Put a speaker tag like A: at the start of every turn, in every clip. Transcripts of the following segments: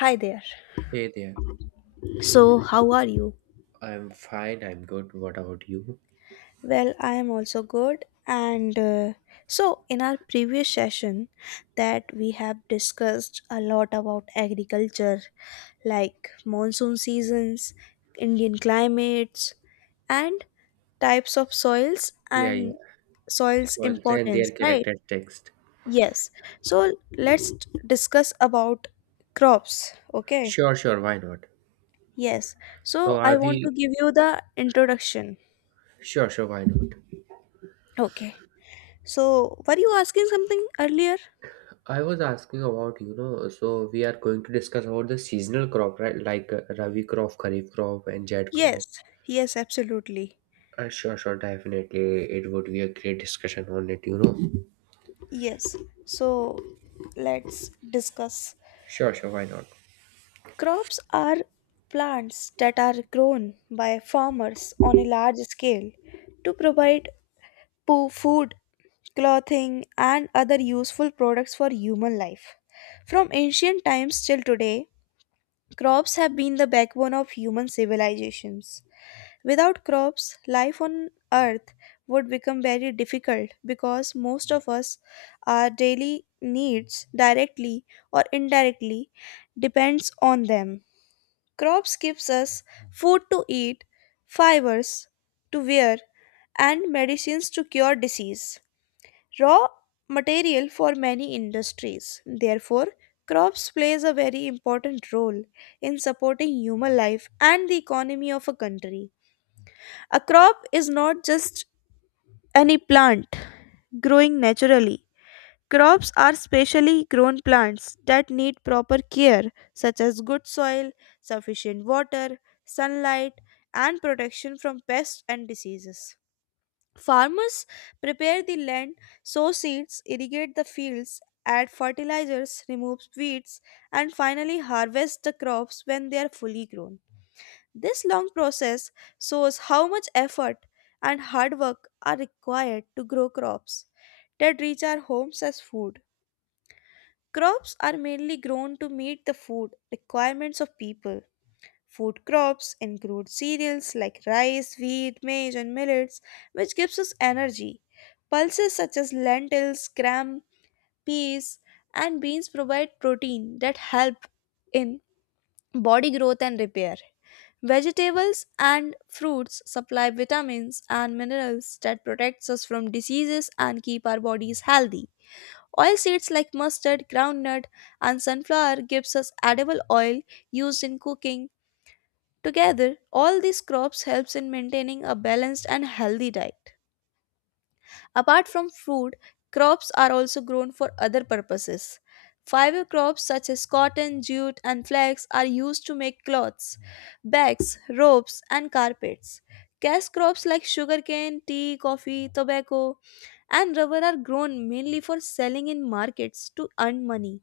A: Hi there.
B: Hey there,
A: So, how are you?
B: I'm fine, I'm good. What about you?
A: Well, I am also good. And So, in our previous session, that we have discussed a lot about agriculture, like monsoon seasons, Indian climates, and types of soils
B: Yeah, yeah.
A: and soils
B: Words and their
A: importance, right?
B: characteristics.
A: Yes. So, let's discuss about crops. Okay.
B: Sure, sure, why not?
A: Yes.
B: So
A: So, I
B: are
A: want to
B: we
A: give you the introduction.
B: Sure, sure, why not?
A: Okay. So, were you asking something earlier?
B: I was asking about, so we are going to discuss about the seasonal crop, right? Like Rabi crop, Kharif crop, and Jad crop.
A: Yes, yes, absolutely.
B: Sure, sure, definitely. It would be a great discussion on it.
A: Yes. So, let's discuss.
B: Sure, sure, why not?
A: Crops are plants that are grown by farmers on a large scale to provide food, clothing, and other useful products for human life. From ancient times till today, crops have been the backbone of human civilizations. Without crops, life on earth would become very difficult because most of us, our daily needs, directly or indirectly, depends on them. Crops gives us food to eat, fibers to wear, and medicines to cure disease. Raw material for many industries. Therefore, crops plays a very important role in supporting human life and the economy of a country. A crop is not just any plant growing naturally. Crops are specially grown plants that need proper care, such as good soil, sufficient water, sunlight, and protection from pests and diseases. Farmers prepare the land, sow seeds, irrigate the fields, add fertilizers, remove weeds, and finally harvest the crops when they are fully grown. This long process shows how much effort and hard work are required to grow crops that reach our homes as food. Crops are mainly grown to meet the food requirements of people. Food crops include cereals like rice, wheat, maize, and millets, which gives us energy. Pulses such as lentils, gram, peas, and beans provide protein that help in body growth and repair. Vegetables and fruits supply vitamins and minerals that protects us from diseases and keep our bodies healthy. Oil seeds like mustard, groundnut, and sunflower gives us edible oil used in cooking. Together, all these crops helps in maintaining a balanced and healthy diet. Apart from food, crops are also grown for other purposes. Fiber crops such as cotton, jute, and flax are used to make cloths, bags, ropes, and carpets. Cash crops like sugarcane, tea, coffee, tobacco, and rubber are grown mainly for selling in markets to earn money.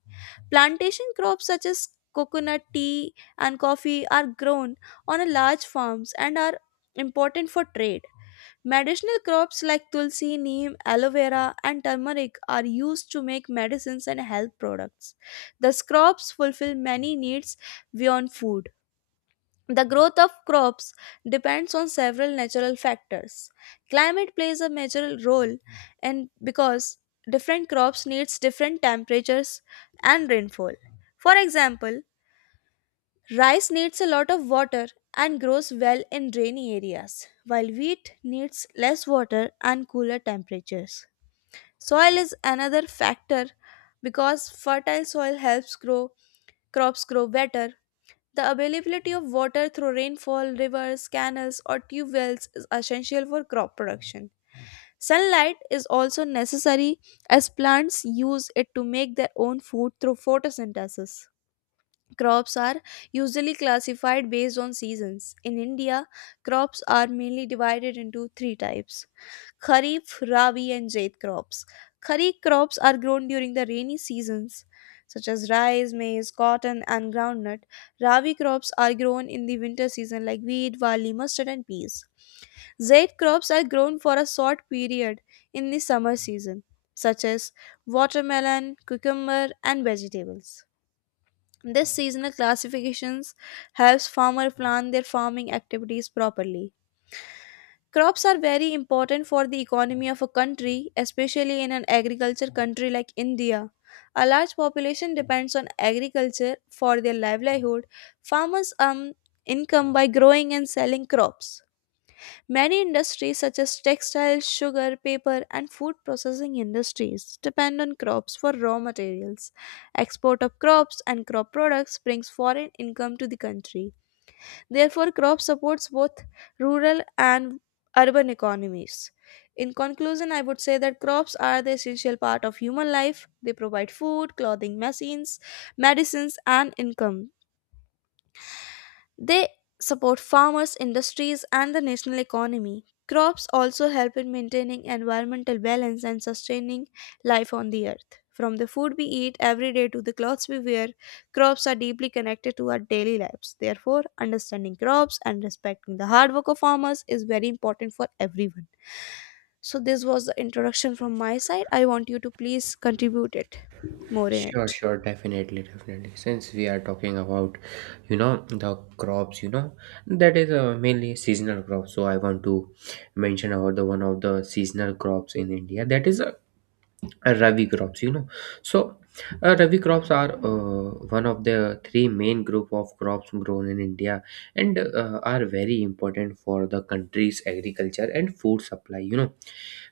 A: Plantation crops such as coconut, tea, and coffee are grown on a large farms and are important for trade. Medicinal crops like tulsi, neem, aloe vera, and turmeric are used to make medicines and health products. These crops fulfill many needs beyond food. The growth of crops depends on several natural factors. Climate plays a major role and because different crops needs different temperatures and rainfall. For example, rice needs a lot of water and grows well in rainy areas, while wheat needs less water and cooler temperatures. Soil is another factor because fertile soil helps grow crops grow better. The availability of water through rainfall, rivers, canals, or tube wells is essential for crop production. Sunlight is also necessary as plants use it to make their own food through photosynthesis. Crops are usually classified based on seasons. In India, crops are mainly divided into three types: Kharif, Rabi, and Jaid crops. Kharif crops are grown during the rainy seasons, such as rice, maize, cotton, and groundnut. Rabi crops are grown in the winter season, like wheat, barley, mustard, and peas. Zaid crops are grown for a short period in the summer season, such as watermelon, cucumber, and vegetables. This seasonal classifications helps farmer plan their farming activities properly. Crops are very important for the economy of a country, especially in an agriculture country like India. A large population depends on agriculture for their livelihood. Farmers earn income by growing and selling crops. Many industries such as textiles, sugar, paper, and food processing industries depend on crops for raw materials. Export of crops and crop products brings foreign income to the country. Therefore, crop supports both rural and urban economies. In conclusion, I would say that crops are the essential part of human life. They provide food, clothing, machines, medicines, and income. They support farmers, industries, and the national economy. Crops also help in maintaining environmental balance and sustaining life on the earth. From the food we eat every day to the clothes we wear, crops are deeply connected to our daily lives. Therefore, understanding crops and respecting the hard work of farmers is very important for everyone. So, this was the introduction from my side. I want you to please contribute it more in
B: Sure,
A: it.
B: sure, definitely, definitely. Since we are talking about the crops, that is mainly seasonal crops. So I want to mention about the one of the seasonal crops in India. That is Rabi crops. So Rabi crops are one of the three main group of crops grown in India and are very important for the country's agriculture and food supply.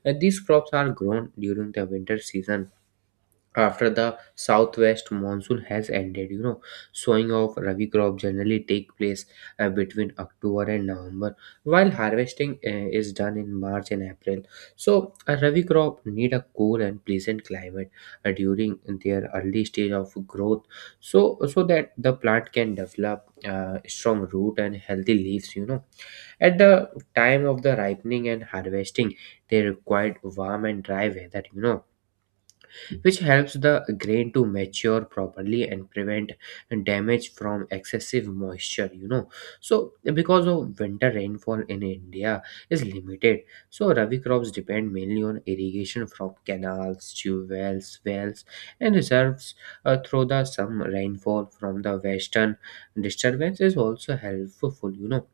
B: These crops are grown during the winter season after the southwest monsoon has ended. Sowing of rabi crop generally take place between October and November, while harvesting is done in March and April. So a rabi crop need a cool and pleasant climate during their early stage of growth, so that the plant can develop strong root and healthy leaves, at the time of the ripening and harvesting. They require warm and dry weather, which helps the grain to mature properly and prevent damage from excessive moisture. So because of winter rainfall in India is limited, so rabi crops depend mainly on irrigation from canals, tube wells, wells, and reserves. Through the some rainfall from the western disturbance is also helpful,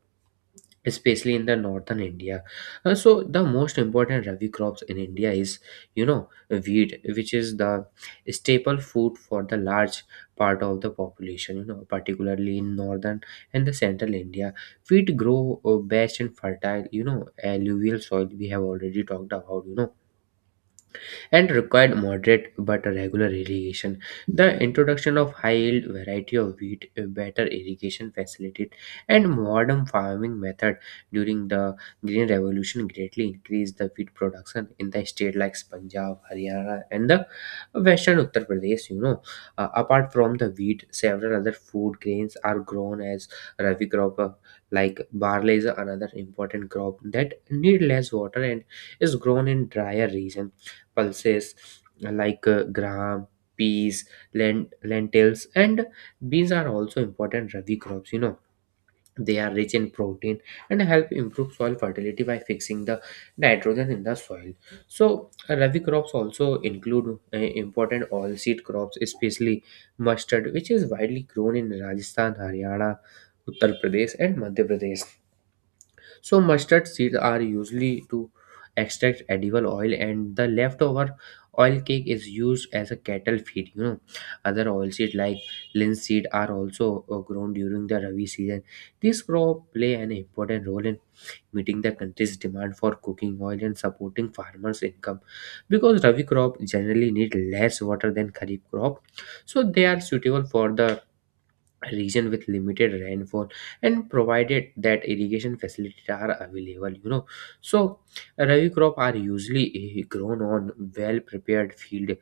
B: especially in the northern India. So the most important rabi crops in India is you know wheat, which is the staple food for the large part of the population, particularly in northern and the central India. Wheat grow best in fertile, alluvial soil we have already talked about, and required moderate but regular irrigation. The introduction of high-yield variety of wheat, a better irrigation facility, and modern farming method during the Green Revolution greatly increased the wheat production in the state like Punjab, Haryana, and the western Uttar Pradesh. Apart from the wheat, several other food grains are grown as rabi crop, like barley is another important crop that need less water and is grown in drier regions. Pulses like gram, peas, lentils, and beans are also important rabi crops. They are rich in protein and help improve soil fertility by fixing the nitrogen in the soil. So rabi crops also include important oilseed crops, especially mustard, which is widely grown in Rajasthan, Haryana, Uttar Pradesh, and Madhya Pradesh. So mustard seeds are usually to extract edible oil, and the leftover oil cake is used as a cattle feed. Other oilseed like linseed are also grown during the rabi season. These crops play an important role in meeting the country's demand for cooking oil and supporting farmers income. Because rabi crop generally need less water than kharif crop, so they are suitable for the region with limited rainfall and provided that irrigation facilities are available. So rabi crop are usually grown on well prepared field,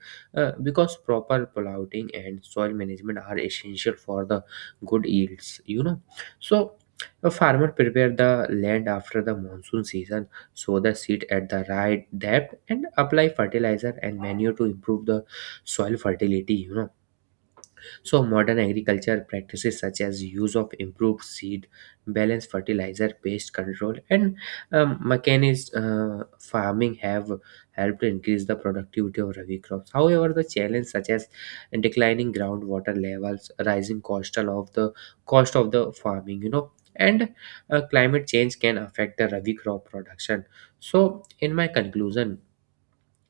B: because proper plowing and soil management are essential for the good yields. So a farmer prepare the land after the monsoon season, sow the seed at the right depth, and apply fertilizer and manure to improve the soil fertility. So modern agriculture practices such as use of improved seed, balanced fertilizer, pest control, and mechanized farming have helped increase the productivity of rabi crops. However, the challenges such as declining groundwater levels, rising coastal of the cost of the farming, and climate change can affect the rabi crop production. So, in my conclusion,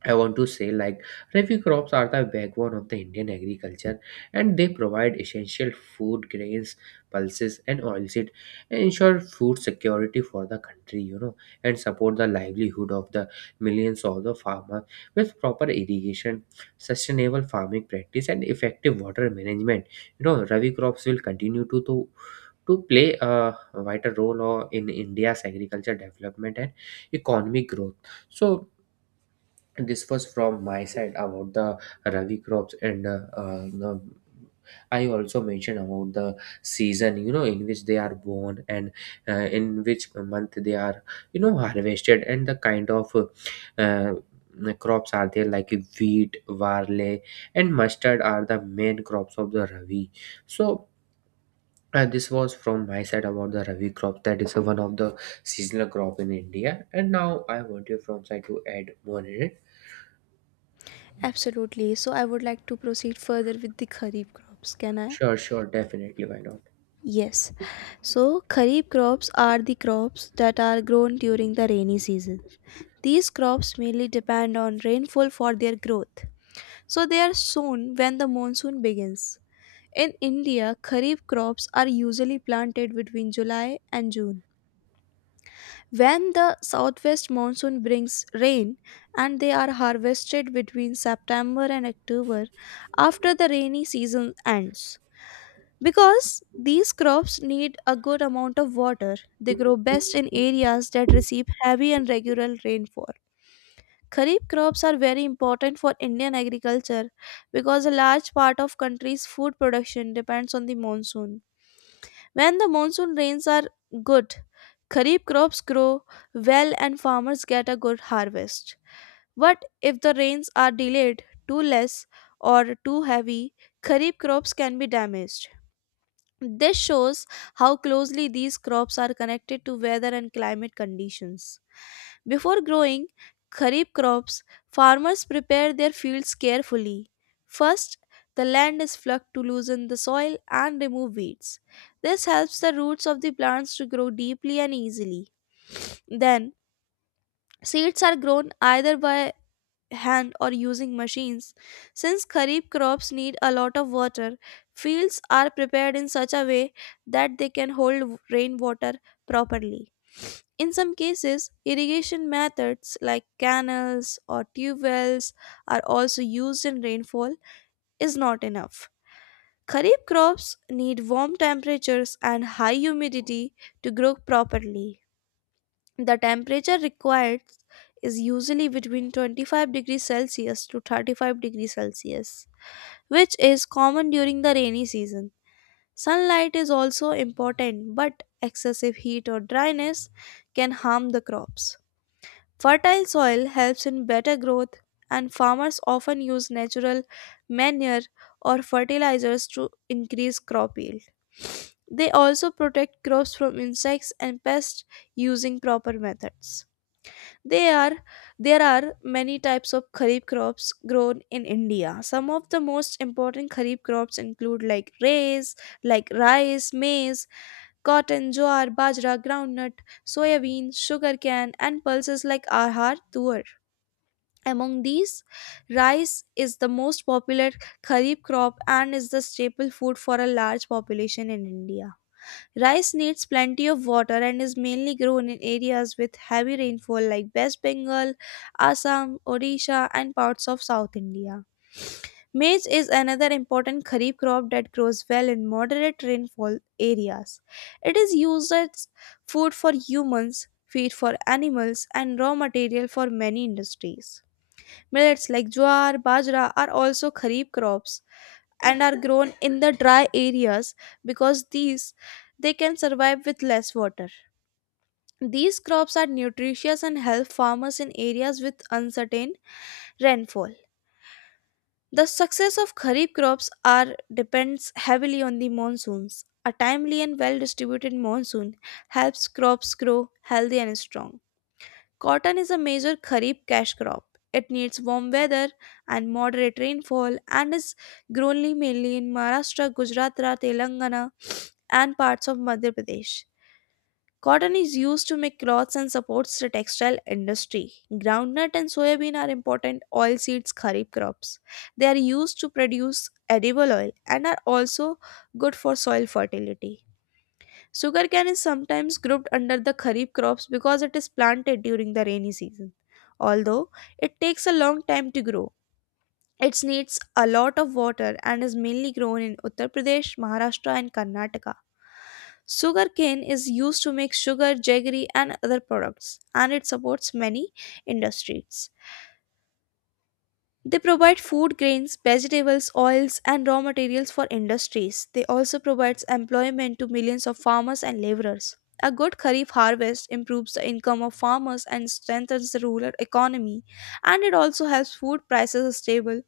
B: I want to say like Rabi crops are the backbone of the Indian agriculture, and they provide essential food grains, pulses and oilseed, and ensure food security for the country, and support the livelihood of the millions of the farmers with proper irrigation, sustainable farming practice and effective water management. Rabi crops will continue to play a vital role in India's agriculture development and economic growth. So this was from my side about the rabi crops, and the I also mentioned about the season, in which they are born, and in which month they are harvested, and the kind of uh, crops are there like wheat, barley, and mustard are the main crops of the Ravi. So, this was from my side about the Ravi crop that is one of the seasonal crop in India. And now I want you from side to add more in it.
A: Absolutely. So, I would like to proceed further with the kharif crops. Can I?
B: Sure, sure, definitely. Why not?
A: Yes. So, kharif crops are the crops that are grown during the rainy season. These crops mainly depend on rainfall for their growth. So, they are sown when the monsoon begins. In India, kharif crops are usually planted between July and June, when the southwest monsoon brings rain, and they are harvested between September and October after the rainy season ends. Because these crops need a good amount of water, they grow best in areas that receive heavy and regular rainfall. Kharif crops are very important for Indian agriculture because a large part of country's food production depends on the monsoon. When the monsoon rains are good, kharif crops grow well and farmers get a good harvest. But if the rains are delayed, too less, or too heavy, kharif crops can be damaged. This shows how closely these crops are connected to weather and climate conditions. Before growing kharif crops, farmers prepare their fields carefully. First, the land is plucked to loosen the soil and remove weeds. This helps the roots of the plants to grow deeply and easily. Then, seeds are grown either by hand or using machines. Since kharif crops need a lot of water, fields are prepared in such a way that they can hold rainwater properly. In some cases, irrigation methods like canals or tube wells are also used in rainfall is not enough. Kharif crops need warm temperatures and high humidity to grow properly. The temperature required is usually between 25 degrees Celsius to 35 degrees Celsius, which is common during the rainy season. Sunlight is also important, but excessive heat or dryness can harm the crops. Fertile soil helps in better growth, and farmers often use natural manure or fertilizers to increase crop yield. They also protect crops from insects and pests using proper methods. They are There are many types of kharif crops grown in India. Some of the most important kharif crops include like rice, maize, cotton, jowar, bajra, groundnut, soybean, sugarcane, and pulses like ahar, tuar. Among these, rice is the most popular kharif crop and is the staple food for a large population in India. Rice needs plenty of water and is mainly grown in areas with heavy rainfall like West Bengal, Assam, Odisha, and parts of South India. Maize is another important kharif crop that grows well in moderate rainfall areas. It is used as food for humans, feed for animals, and raw material for many industries. Millets like jowar, bajra are also kharif crops and are grown in the dry areas because these they can survive with less water. These crops are nutritious and help farmers in areas with uncertain rainfall. The success of kharif crops are depends heavily on the monsoons. A timely and well distributed monsoon helps crops grow healthy and strong. Cotton is a major kharif cash crop. It needs warm weather and moderate rainfall and is grown mainly in Maharashtra, Gujarat, Telangana, and parts of Madhya Pradesh. Cotton is used to make clothes and supports the textile industry. Groundnut and soybean are important oilseeds kharif crops. They are used to produce edible oil and are also good for soil fertility. Sugarcane is sometimes grouped under the kharif crops because it is planted during the rainy season. Although it takes a long time to grow, it needs a lot of water and is mainly grown in Uttar Pradesh, Maharashtra, and Karnataka. Sugarcane is used to make sugar, jaggery, and other products, and it supports many industries. They provide food grains, vegetables, oils, and raw materials for industries. They also provides employment to millions of farmers and laborers. A good kharif harvest improves the income of farmers and strengthens the rural economy, and it also helps food prices stable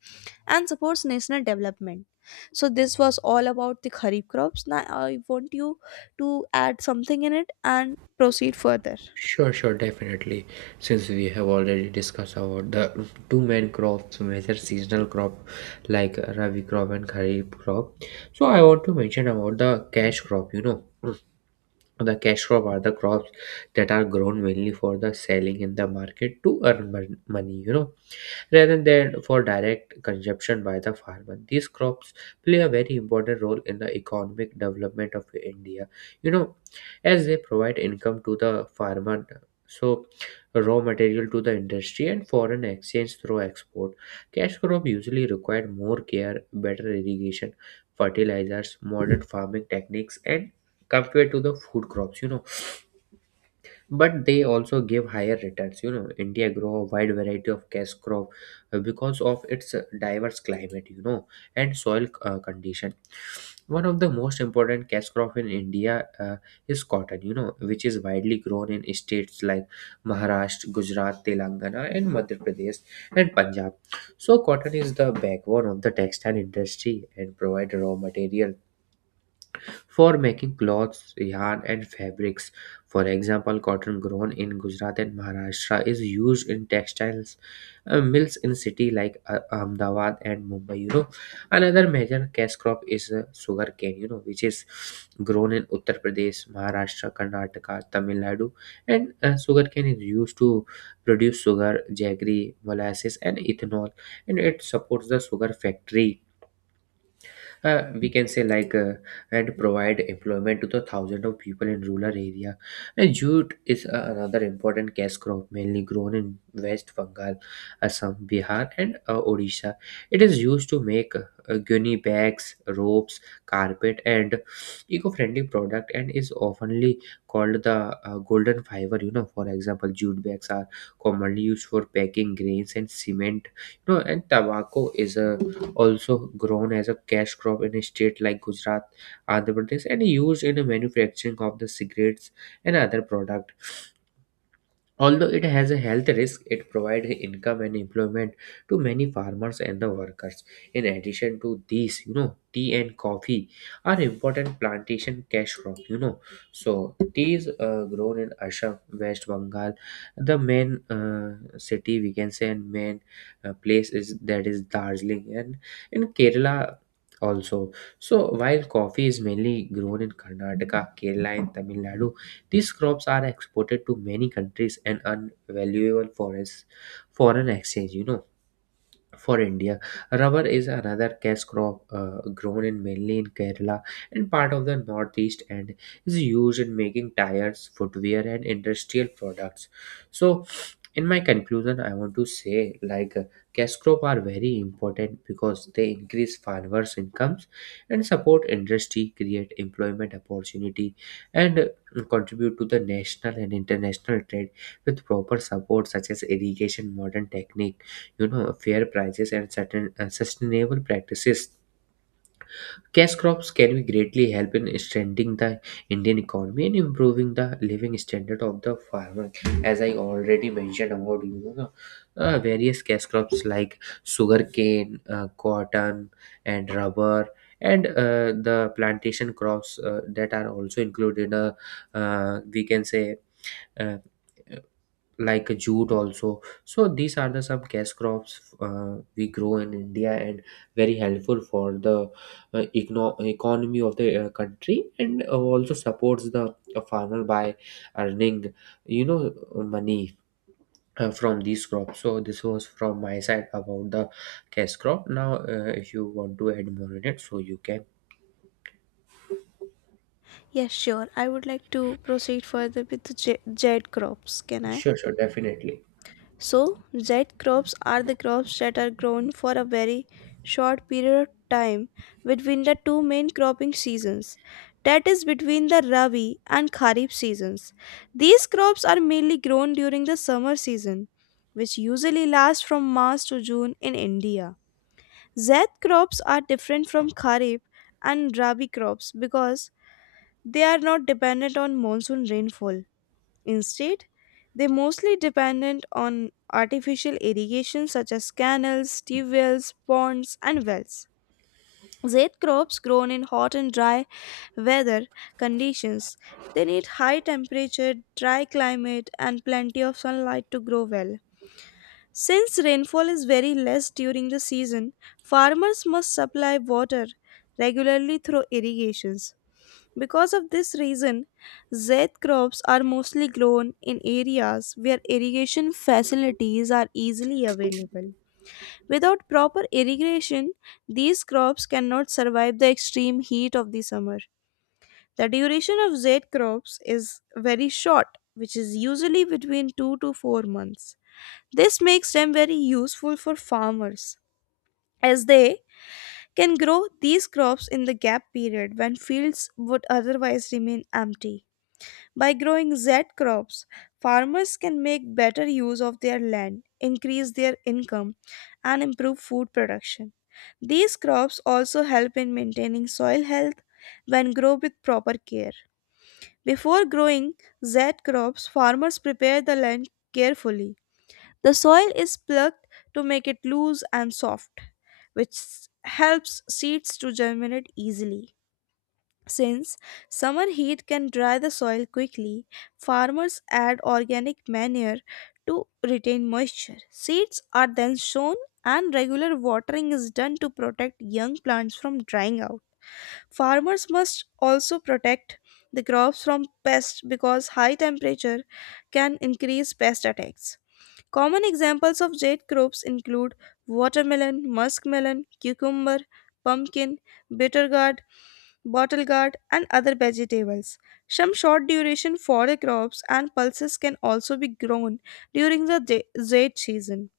A: and supports national development. So this was all about the kharif crops. Now I want you to add something in it and proceed further.
B: Sure, sure, definitely. Since we have already discussed about the two main crops, major seasonal crop like Rabi crop and Kharif crop. So I want to mention about the cash crop. The cash crop are the crops that are grown mainly for the selling in the market to earn money, rather than for direct consumption by the farmer. These crops play a very important role in the economic development of India. You know, as they provide income to the farmer, so raw material to the industry and foreign exchange through export. Cash crop usually require more care, better irrigation, fertilizers, modern farming techniques, and compared to the food crops. But they also give higher returns. India grow a wide variety of cash crop because of its diverse climate and soil condition. One of the most important cash crop in India is cotton, which is widely grown in states like Maharashtra, Gujarat, Telangana, and Madhya Pradesh, and Punjab. So cotton is the backbone of the textile industry and provide raw material for making cloths, yarn, and fabrics. For example, cotton grown in Gujarat and Maharashtra is used in textiles mills in cities like Ahmedabad and Mumbai. Another major cash crop is sugar cane. Which is grown in Uttar Pradesh, Maharashtra, Karnataka, Tamil Nadu, and sugar cane is used to produce sugar, jaggery, molasses, and ethanol, and it supports the sugar factory, we can say and provide employment to the thousand of people in rural area. And jute is another important cash crop mainly grown in West Bengal, Assam, Bihar, and Odisha. It is used to make gunny bags, ropes, carpet, and eco-friendly product, and is oftenly called the golden fiber. For example, jute bags are commonly used for packing grains and cement. And tobacco is a also grown as a cash crop in a state like Gujarat, Andhra Pradesh, and used in the manufacturing of the cigarettes and other products. Although it has a health risk, it provides income and employment to many farmers and the workers. In addition to these, tea and coffee are important plantation cash crop. So tea is grown in Assam, West Bengal, the main city we can say, and main place is that is Darjeeling, and in Kerala also. So while coffee is mainly grown in Karnataka, Kerala, and Tamil Nadu, these crops are exported to many countries and earn valuable foreign exchange. For India, rubber is another cash crop grown in mainly in Kerala and part of the northeast, and is used in making tires, footwear, and industrial products. So, in my conclusion, I want to say like cash crop are very important because they increase farmers' incomes and support industry, create employment opportunity, and contribute to the national and international trade. With proper support such as irrigation, modern technique, fair prices, and certain sustainable practices, cash crops can be greatly help in strengthening the Indian economy and improving the living standard of the farmer. As I already mentioned about, various cash crops like sugarcane, cotton, and rubber, and the plantation crops that are also included, we can say, uh, like jute also. So these are the some cash crops we grow in India, and very helpful for the economy of the country, and also supports the farmer by earning, money from these crops. So this was from my side about the cash crop. Now if you want to add more in it, so you can.
A: Yes, sure. I would like to proceed further with the jade crops. Can I?
B: Sure, sure, definitely.
A: So, Z crops are the crops that are grown for a very short period of time between the two main cropping seasons, that is, between the Rabi and Kharif seasons. These crops are mainly grown during the summer season, which usually lasts from March to June in India. Zaid crops are different from Kharif and Rabi crops because they are not dependent on monsoon rainfall. Instead, they mostly dependent on artificial irrigation such as canals, tube wells, ponds, and wells. Zed crops grown in hot and dry weather conditions. They need high temperature, dry climate, and plenty of sunlight to grow well. Since rainfall is very less during the season, farmers must supply water regularly through irrigations. Because of this reason, Zaid crops are mostly grown in areas where irrigation facilities are easily available. Without proper irrigation, these crops cannot survive the extreme heat of the summer. The duration of Zaid crops is very short, which is usually between 2 to 4 months. This makes them very useful for farmers as they can grow these crops in the gap period when fields would otherwise remain empty. By growing Z crops, farmers can make better use of their land, increase their income, and improve food production. These crops also help in maintaining soil health when grown with proper care. Before growing Z crops, farmers prepare the land carefully. The soil is plucked to make it loose and soft, which helps seeds to germinate easily. Since summer heat can dry the soil quickly, farmers add organic manure to retain moisture. Seeds are then sown and regular watering is done to protect young plants from drying out. Farmers must also protect the crops from pests because high temperature can increase pest attacks. Common examples of jade crops include watermelon, muskmelon, cucumber, pumpkin, bitter gourd, bottle gourd, and other vegetables. Some short duration fodder crops and pulses can also be grown during the jade season.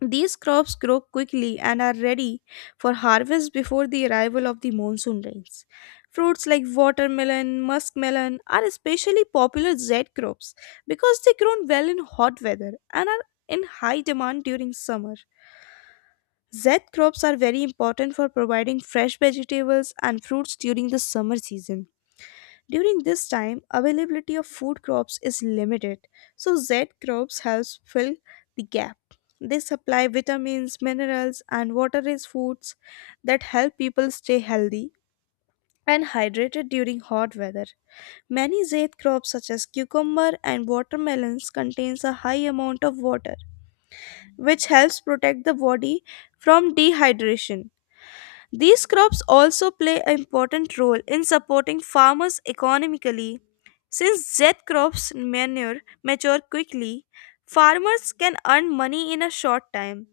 A: These crops grow quickly and are ready for harvest before the arrival of the monsoon rains. Fruits like watermelon, muskmelon are especially popular Z crops because they grow well in hot weather and are in high demand during summer. Z crops are very important for providing fresh vegetables and fruits during the summer season. During this time, availability of food crops is limited, so Z crops helps fill the gap. They supply vitamins, minerals, and water-rich foods that help people stay healthy and hydrated during hot weather. Many Z crops such as cucumber and watermelons contains a high amount of water, which helps protect the body from dehydration. These crops also play an important role in supporting farmers economically. Since Z crops manure mature quickly, farmers can earn money in a short time.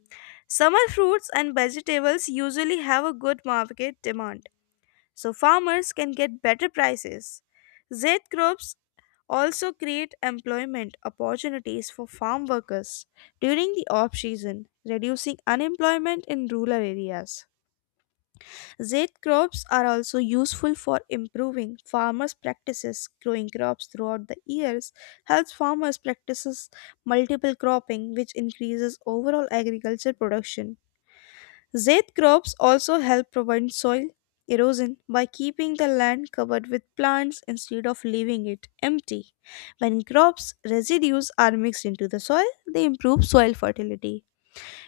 A: Summer fruits and vegetables usually have a good market demand, so farmers can get better prices. Z crops also create employment opportunities for farm workers during the off season, reducing unemployment in rural areas. Zed crops are also useful for improving farmers' practices. Growing crops throughout the years helps farmers practices multiple cropping, which increases overall agriculture production. Zed crops also help prevent soil erosion by keeping the land covered with plants instead of leaving it empty. When crops residues are mixed into the soil, they improve soil fertility.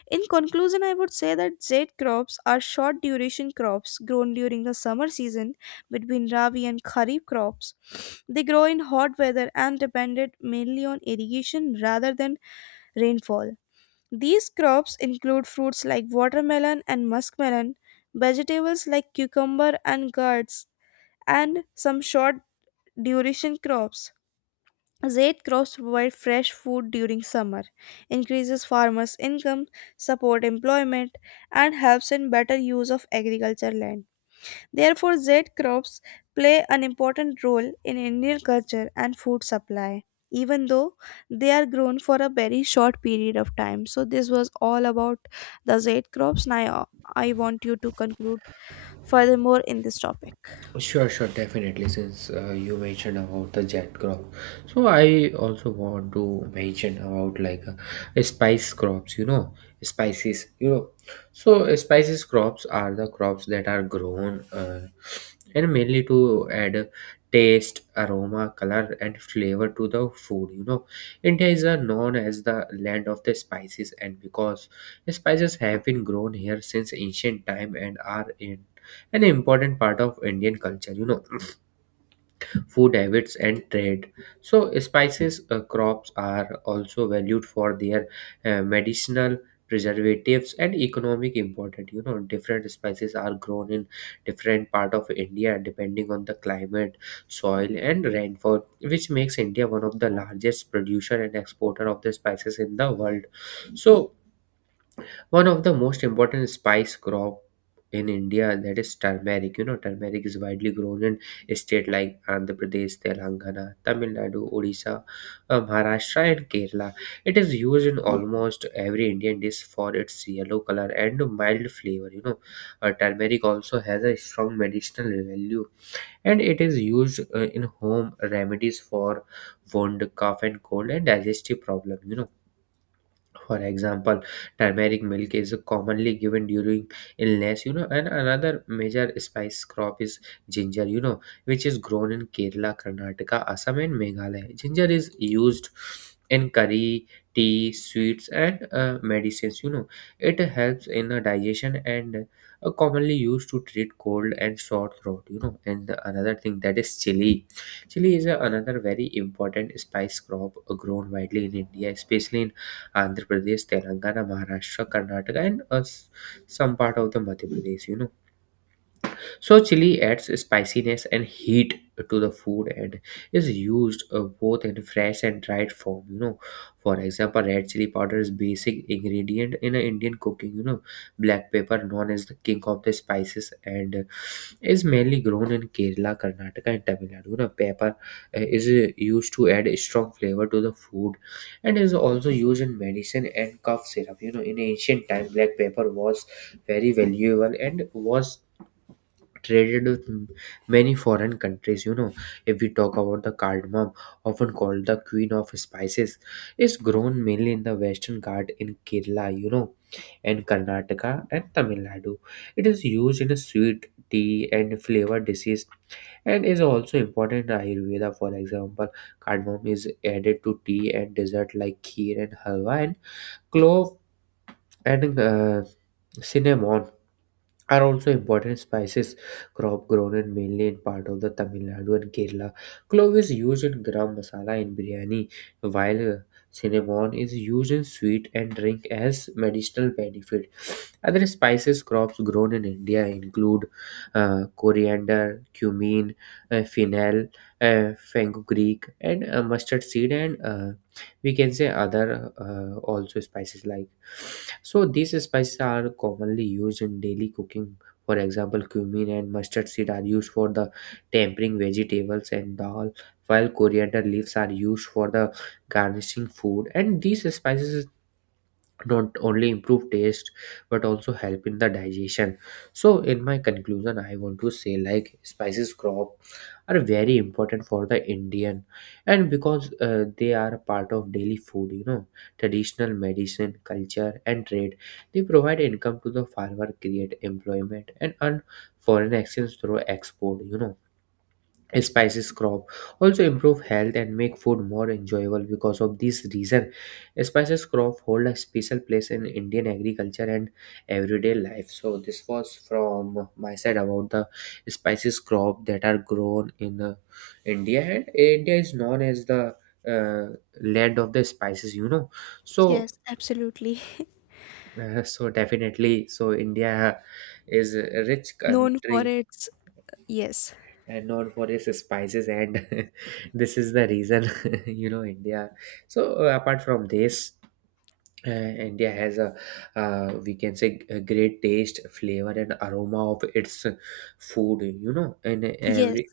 A: In conclusion, I would say that Z crops are short duration crops grown during the summer season between Rabi and Kharif crops. They grow in hot weather and depended mainly on irrigation rather than rainfall. These crops include fruits like watermelon and muskmelon, vegetables like cucumber and gourds, and some short duration crops. Zait crops provide fresh food during summer, increases farmers' income, support employment, and helps in better use of agriculture land. Therefore, Zait crops play an important role in Indian culture and food supply, even though they are grown for a very short period of time. So, this was all about the Zait crops. Now, I want you to conclude furthermore in this topic.
B: Sure, sure, definitely. Since you mentioned about the jet crop, so I also want to mention about like spice crops, spices, So, spices crops are the crops that are grown and mainly to add taste, aroma, color, and flavor to the food, India is known as the land of the spices, and because spices have been grown here since ancient time and are in an important part of Indian culture, food habits and trade. So, spices crops are also valued for their medicinal preservatives and economic importance. Different spices are grown in different part of India depending on the climate, soil and rainfall, which makes India one of the largest producer and exporter of the spices in the world. So one of the most important spice crop in India, that is turmeric. You know, turmeric is widely grown in states like Andhra Pradesh, Telangana, Tamil Nadu, Odisha, Maharashtra, and Kerala. It is used in almost every Indian dish for its yellow color and mild flavor. You know, turmeric also has a strong medicinal value, and it is used in home remedies for wound, cough, and cold, and digestive problem. You know, for example, turmeric milk is commonly given during illness. And another major spice crop is ginger, which is grown in Kerala, Karnataka, Assam and Meghalaya. Ginger is used in curry, tea, sweets and medicines. It helps in the digestion and commonly used to treat cold and sore throat. And the another thing, that is chili. Is a another very important spice crop grown widely in India, especially in Andhra Pradesh, Telangana, Maharashtra, Karnataka, and some part of the Madhya Pradesh. You know, so chili adds spiciness and heat to the food and is used both in fresh and dried form, you know. For example, red chili powder is basic ingredient in a Indian cooking, you know. Black pepper, known as the king of the spices, and is mainly grown in Kerala, Karnataka and Tamil Nadu. You know, pepper is used to add a strong flavor to the food, and is also used in medicine and cough syrup. You know, in ancient time, black pepper was very valuable and was traded with many foreign countries. If we talk about the cardamom, often called the queen of spices, is grown mainly in the western Ghats in Kerala, and Karnataka and Tamil Nadu. It is used in a sweet, tea and flavor dishes, and is also important in ayurveda. For example, cardamom is added to tea and dessert like kheer and halwa. And clove and cinnamon are also important spices crop grown in mainly in part of the Tamil Nadu and Kerala. Clove is used in garam masala in biryani, while cinnamon is used in sweet and drink as medicinal benefit. Other spices crops grown in India include coriander, cumin, fennel, fenugreek, and mustard seed, and we can say other also spices like. So these spices are commonly used in daily cooking. For example, cumin and mustard seed are used for the tempering vegetables and dal, while coriander leaves are used for the garnishing food, and these spices not only improve taste but also help in the digestion. So in my conclusion, I want to say like spices crop are very important for the Indian, and because they are a part of daily food, traditional medicine, culture and trade. They provide income to the farmer, create employment and earn foreign exchange through export. Spices crop also improve health and make food more enjoyable. Because of this reason, spices crop hold a special place in Indian agriculture and everyday life. So this was from my side about the spices crop that are grown in India, and India is known as the uh, land of the spices, you know so
A: Yes, absolutely.
B: so definitely, so India is a rich
A: Known for
B: country,
A: its, yes.
B: and known for its spices, and this is the reason you know India. So apart from this, India has a we can say a great taste, flavor and aroma of its food, you know, in
A: Yes,
B: every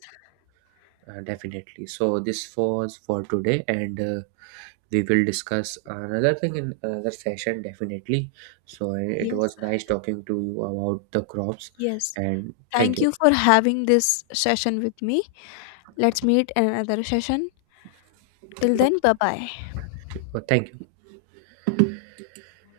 B: definitely. So this was for today, and we will discuss another thing in another session definitely. So it
A: yes,
B: was nice talking to you about the crops
A: yes.
B: and thank
A: Thank
B: you.
A: you for having this session with me. Let's meet in another session. Till then, bye bye.
B: Thank you.